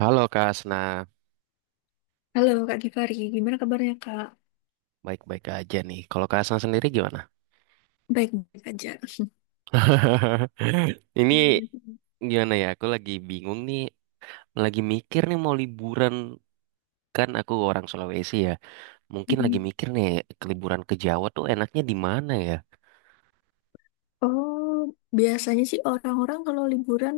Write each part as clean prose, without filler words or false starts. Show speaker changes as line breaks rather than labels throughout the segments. Halo Kak Asna,
Halo Kak Givari, gimana kabarnya Kak?
baik-baik aja nih. Kalau Kak Asna sendiri gimana?
Baik-baik aja.
Ini gimana ya? Aku lagi bingung nih, lagi mikir nih mau liburan, kan aku orang Sulawesi ya. Mungkin lagi
Mm.
mikir nih ke liburan ke Jawa tuh enaknya di mana ya?
Oh, biasanya sih orang-orang kalau liburan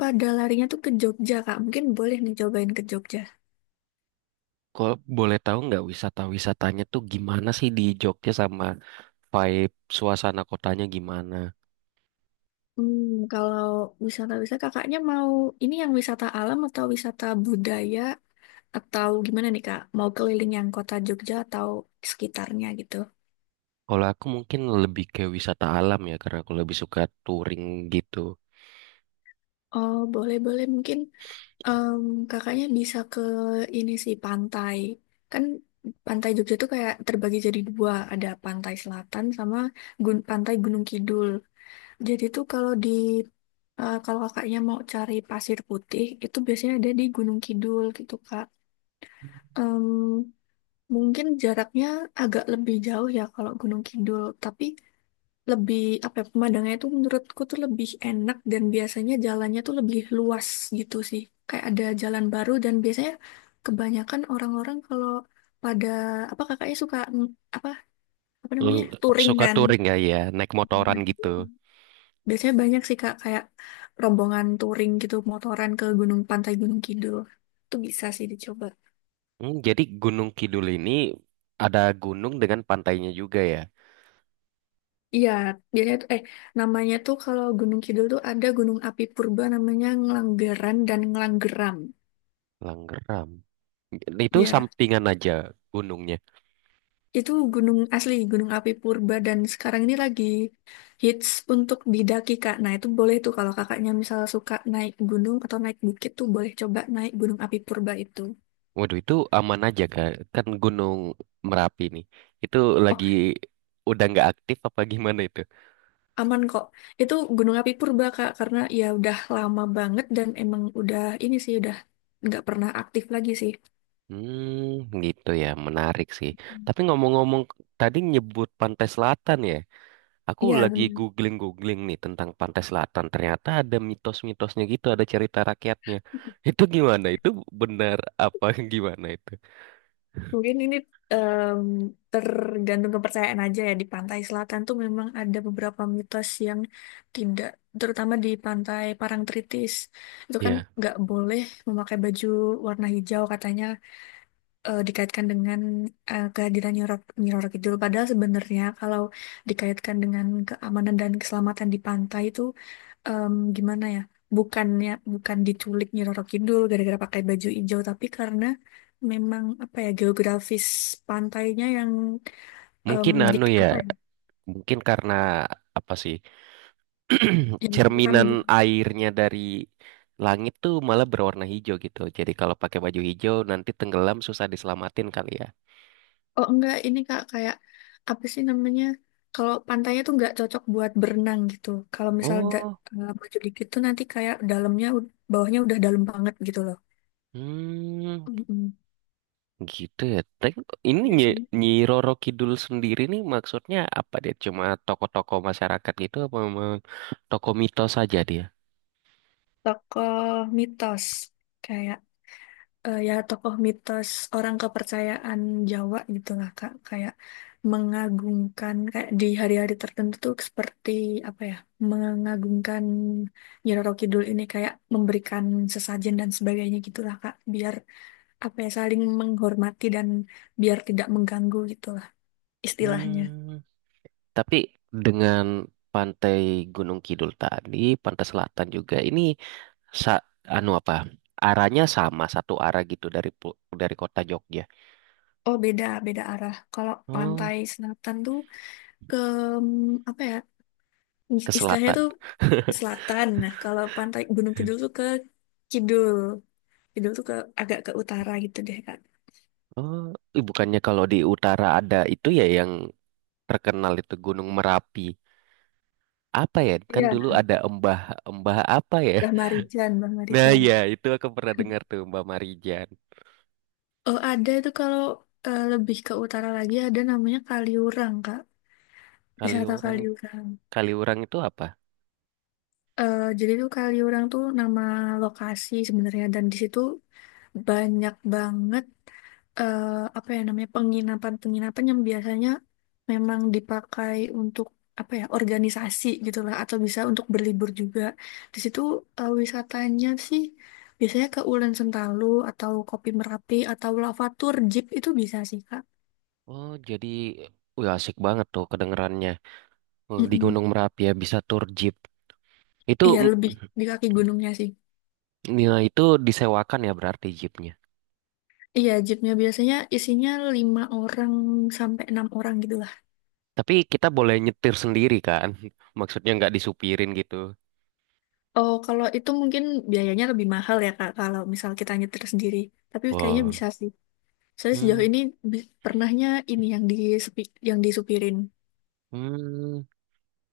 pada larinya tuh ke Jogja Kak. Mungkin boleh nih cobain ke Jogja.
Kalau boleh tahu nggak wisata-wisatanya tuh gimana sih di Jogja sama vibe suasana kotanya gimana?
Hmm, kalau wisata-wisata kakaknya mau ini yang wisata alam atau wisata budaya atau gimana nih Kak? Mau keliling yang kota Jogja atau sekitarnya gitu?
Kalau aku mungkin lebih ke wisata alam ya karena aku lebih suka touring gitu.
Oh, boleh-boleh mungkin. Em, Kakaknya bisa ke ini sih pantai. Kan pantai Jogja tuh kayak terbagi jadi dua, ada pantai selatan sama pantai Gunung Kidul. Jadi tuh kalau kakaknya mau cari pasir putih itu biasanya ada di Gunung Kidul gitu Kak. Em, Mungkin jaraknya agak lebih jauh ya kalau Gunung Kidul, tapi lebih apa ya, pemandangannya tuh menurutku tuh lebih enak dan biasanya jalannya tuh lebih luas gitu sih. Kayak ada jalan baru dan biasanya kebanyakan orang-orang kalau pada apa kakaknya suka apa apa
Eh,
namanya touring
Suka
kan.
touring ya ya, naik motoran
Nah,
gitu.
biasanya banyak sih kak kayak rombongan touring gitu motoran ke Gunung Pantai Gunung Kidul. Itu bisa sih dicoba.
Hmm, jadi Gunung Kidul ini ada gunung dengan pantainya juga ya.
Iya, biasanya tuh eh namanya tuh kalau Gunung Kidul tuh ada Gunung Api Purba namanya Ngelanggeran dan Ngelanggeram.
Langgeram. Itu
Iya.
sampingan aja gunungnya.
Itu gunung asli, gunung api purba dan sekarang ini lagi hits untuk didaki Kak. Nah, itu boleh tuh kalau kakaknya misalnya suka naik gunung atau naik bukit tuh boleh coba naik gunung api purba itu.
Waduh, itu aman aja kan? Kan Gunung Merapi nih. Itu
Oh,
lagi udah nggak aktif apa gimana itu?
aman kok. Itu gunung api purba Kak karena ya udah lama banget dan emang udah ini sih udah nggak pernah aktif lagi sih.
Hmm, gitu ya. Menarik sih. Tapi ngomong-ngomong, tadi nyebut Pantai Selatan ya. Aku
Iya,
lagi
benar.
googling-googling nih tentang Pantai Selatan. Ternyata ada mitos-mitosnya gitu, ada cerita rakyatnya. Itu gimana? Itu benar apa gimana itu?
Mungkin ini em, tergantung kepercayaan aja ya di pantai selatan tuh memang ada beberapa mitos yang tidak, terutama di pantai Parangtritis itu kan
Ya,
nggak boleh memakai baju warna hijau katanya, dikaitkan dengan kehadiran Nyi Roro Kidul, padahal sebenarnya kalau dikaitkan dengan keamanan dan keselamatan di pantai itu gimana ya, bukannya bukan diculik Nyi Roro Kidul gara-gara pakai baju hijau tapi karena memang apa ya geografis pantainya yang em,
mungkin anu
dik
ya,
apa ya
mungkin karena apa sih?
yang curam
Cerminan
gitu.
airnya dari langit tuh malah berwarna hijau gitu. Jadi kalau pakai baju hijau nanti tenggelam susah diselamatin kali ya.
Oh enggak ini kak kayak apa sih namanya, kalau pantainya tuh nggak cocok buat berenang gitu kalau misal
Oh,
baju dikit tuh nanti kayak bawahnya udah dalam banget gitu loh.
hmm.
Mm-mm.
Gitu ya. Tapi ini Nyi,
Biasanya
Nyi Roro Kidul sendiri nih maksudnya apa dia? Cuma tokoh-tokoh masyarakat gitu apa memang tokoh mitos saja dia?
tokoh mitos kayak ya tokoh mitos, orang kepercayaan Jawa gitu lah Kak, kayak mengagungkan kayak di hari-hari tertentu tuh seperti apa ya, mengagungkan Nyiroro Kidul ini kayak memberikan sesajen dan sebagainya gitulah Kak biar apa ya saling menghormati dan biar tidak mengganggu gitulah istilahnya.
Hmm. Tapi dengan Pantai Gunung Kidul tadi, Pantai Selatan juga ini sa- anu apa? Arahnya sama satu arah gitu dari dari kota Jogja.
Oh beda, beda arah. Kalau
Oh,
pantai selatan tuh ke apa ya,
ke
istilahnya
selatan.
tuh ke selatan. Nah, kalau pantai Gunung Kidul tuh ke kidul. Kidul tuh ke agak ke utara gitu deh, Kak.
Oh, ih, bukannya kalau di utara ada itu ya yang terkenal itu Gunung Merapi. Apa ya, kan
Iya,
dulu ada Embah Embah apa ya,
Mbah
nah
Marijan.
ya itu aku pernah dengar tuh Mbah Marijan.
Oh, ada itu kalau lebih ke utara lagi ada namanya Kaliurang, Kak.
Kali
Wisata
orang,
Kaliurang.
kali orang itu apa?
Eh, jadi tuh Kaliurang tuh nama lokasi sebenarnya dan di situ banyak banget, eh, apa ya namanya, penginapan-penginapan yang biasanya memang dipakai untuk apa ya organisasi gitulah atau bisa untuk berlibur juga. Di situ wisatanya sih biasanya ke Ulen Sentalu atau Kopi Merapi atau Lavatur Jeep itu bisa sih Kak.
Oh jadi wah asik banget tuh kedengerannya. Oh, di
Mm-mm.
Gunung Merapi ya bisa tur jeep itu.
Iya lebih di kaki gunungnya sih.
Ya, itu disewakan ya berarti jeepnya.
Iya, jeepnya biasanya isinya lima orang sampai enam orang gitu.
Tapi kita boleh nyetir sendiri kan, maksudnya nggak disupirin gitu.
Oh, kalau itu mungkin biayanya lebih mahal ya, Kak, kalau misal kita nyetir sendiri. Tapi kayaknya
Wow.
bisa sih. Saya
hmm,
sejauh ini pernahnya ini yang disepi, yang disupirin.
hmm.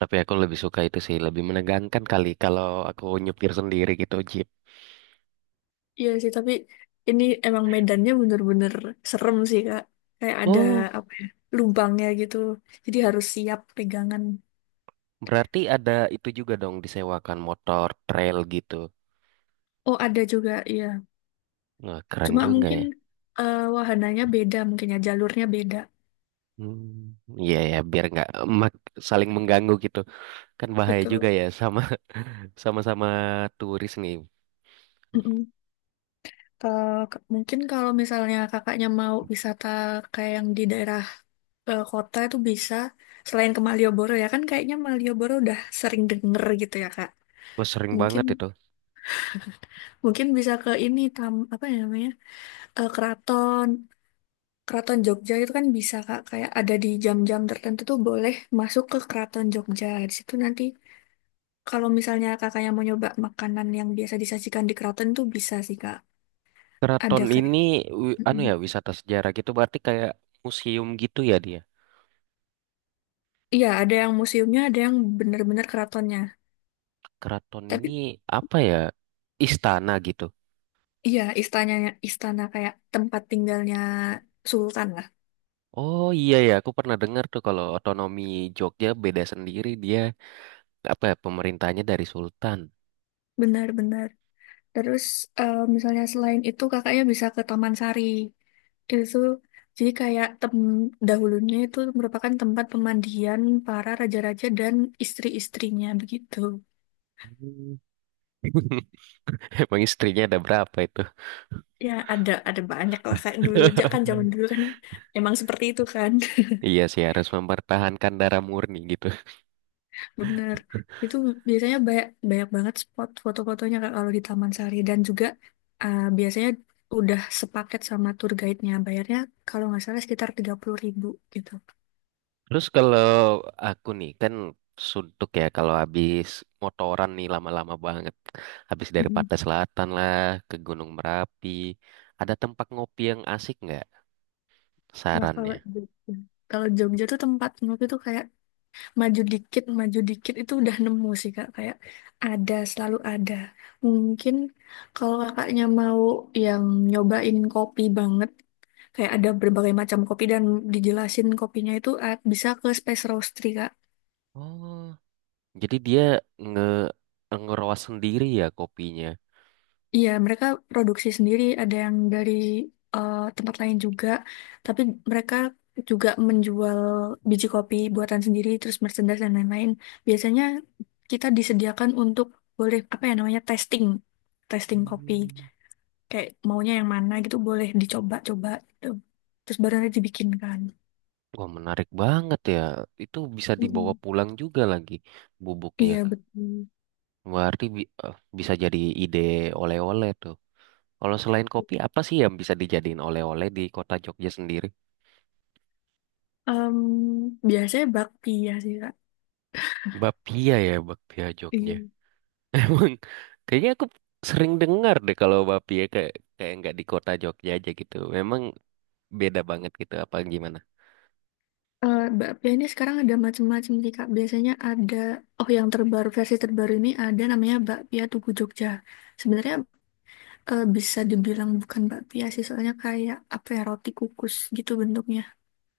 Tapi aku lebih suka itu sih, lebih menegangkan kali kalau aku nyupir sendiri gitu jeep.
Iya sih, tapi ini emang medannya bener-bener serem sih, Kak. Kayak ada
Oh,
apa ya, lubangnya gitu. Jadi harus siap pegangan.
berarti ada itu juga dong disewakan motor trail gitu.
Oh, ada juga, iya.
Wah, keren
Cuma
juga
mungkin
ya.
wahananya beda, mungkin ya jalurnya beda.
Hmm, iya ya, biar nggak mak- saling mengganggu gitu. Kan bahaya juga
Betul.
ya, sama sama-sama turis nih.
Mm-mm. Mungkin kalau misalnya kakaknya mau wisata kayak yang di daerah kota itu bisa, selain ke Malioboro ya kan kayaknya Malioboro udah sering denger gitu ya Kak.
Wah, sering
Mungkin
banget itu.
mungkin bisa ke ini tam apa ya namanya? Eh, keraton Keraton Jogja itu kan bisa Kak, kayak ada di jam-jam tertentu tuh boleh masuk ke Keraton Jogja. Di situ nanti kalau misalnya kakaknya mau nyoba makanan yang biasa disajikan di keraton tuh bisa sih Kak.
Keraton
Ada kayak
ini anu ya wisata sejarah gitu berarti kayak museum gitu ya dia.
iya, ada yang museumnya, ada yang bener-bener keratonnya.
Keraton
Tapi
ini apa ya? Istana gitu.
iya, istananya istana kayak tempat tinggalnya sultan lah.
Oh iya ya, aku pernah dengar tuh kalau otonomi Jogja beda sendiri dia, apa ya, pemerintahnya dari sultan.
Benar-benar. Terus misalnya selain itu kakaknya bisa ke Taman Sari. Itu jadi kayak tem dahulunya itu merupakan tempat pemandian para raja-raja dan istri-istrinya begitu.
Emang istrinya ada berapa itu?
Ya, ada banyak lah kayak dulu. Ja- Kan zaman dulu kan emang seperti itu kan.
Iya sih, harus mempertahankan darah murni gitu.
Bener. Itu biasanya banyak, banyak banget spot foto-fotonya Kak kalau di Taman Sari dan juga biasanya udah sepaket sama tour guide-nya. Bayarnya kalau nggak salah sekitar 30.000 gitu.
Terus kalau aku nih kan suntuk ya kalau habis motoran nih lama-lama banget. Habis dari
Mm-mm.
Pantai Selatan lah ke Gunung Merapi. Ada tempat ngopi yang asik nggak
Wah kalau
sarannya?
Jogja. Kalau Jogja tuh tempat menurut itu kayak maju dikit itu udah nemu sih Kak. Kayak ada, selalu ada. Mungkin kalau kakaknya mau yang nyobain kopi banget, kayak ada berbagai macam kopi dan dijelasin kopinya itu, bisa ke Space Roastery, Kak.
Oh, jadi dia nge ngeroas sendiri ya kopinya.
Iya, mereka produksi sendiri, ada yang dari tempat lain juga, tapi mereka juga menjual biji kopi buatan sendiri, terus merchandise dan lain-lain. Biasanya kita disediakan untuk boleh apa ya namanya testing, testing kopi.
Hmm.
Kayak maunya yang mana gitu boleh dicoba-coba gitu. Terus baru nanti dibikin kan.
Wah menarik banget ya. Itu bisa dibawa
Mm-mm.
pulang juga lagi bubuknya.
Iya betul.
Berarti bisa jadi ide oleh-oleh tuh. Kalau selain kopi, apa sih yang bisa dijadiin oleh-oleh di kota Jogja sendiri?
Em, Biasanya bakpia sih kak.
Bapia ya, bapia Jogja.
Iya.
Emang kayaknya aku sering dengar deh kalau bapia kayak kayak nggak di kota Jogja aja gitu. Memang beda banget gitu apa gimana?
Eh, bakpia ini sekarang ada macam-macam sih kak. Biasanya ada, oh yang terbaru, versi terbaru ini ada namanya bakpia Tugu Jogja. Sebenarnya bisa dibilang bukan bakpia sih, soalnya kayak apa ya, roti kukus gitu bentuknya.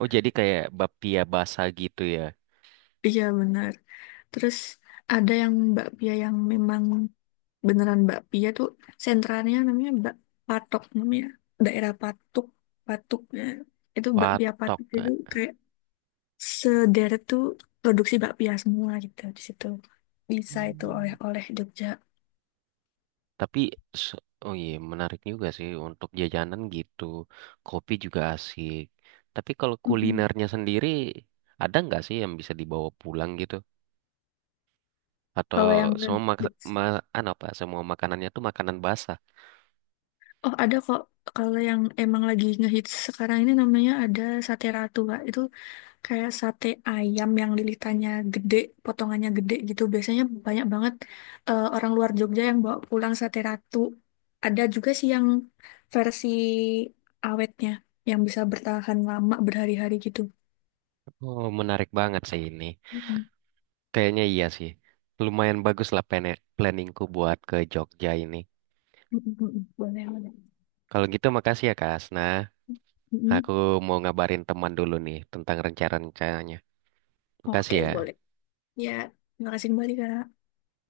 Oh jadi kayak bapia basah gitu ya?
Iya benar. Terus ada yang bakpia yang memang beneran bakpia tuh sentralnya namanya bak Patok namanya, daerah Patuk Patuk ya. Itu bakpia
Patok,
Patuk itu
nggak?
kayak sederet tuh produksi bakpia semua gitu di situ. Bisa itu
Hmm.
oleh-oleh Jogja.
Tapi, se- oh iya, menarik juga sih untuk jajanan gitu. Kopi juga asik. Tapi kalau
Mm.
kulinernya sendiri, ada nggak sih yang bisa dibawa pulang gitu? Atau
Kalau yang
semua
ngehits,
anu apa, semua makanannya tuh makanan basah?
oh ada kok. Kalau yang emang lagi ngehits sekarang ini namanya ada sate ratu, Kak. Itu kayak sate ayam yang lilitannya gede, potongannya gede gitu. Biasanya banyak banget orang luar Jogja yang bawa pulang sate ratu. Ada juga sih yang versi awetnya, yang bisa bertahan lama berhari-hari gitu.
Oh, menarik banget sih ini.
Mm-mm.
Kayaknya iya sih. Lumayan bagus lah planningku buat ke Jogja ini.
Mm-mm, boleh, boleh.
Kalau gitu makasih ya, Kak Asna. Aku
Mm-mm.
mau ngabarin teman dulu nih tentang rencana-rencananya.
Oke,
Makasih ya.
boleh. Ya, terima kasih kembali, Kak.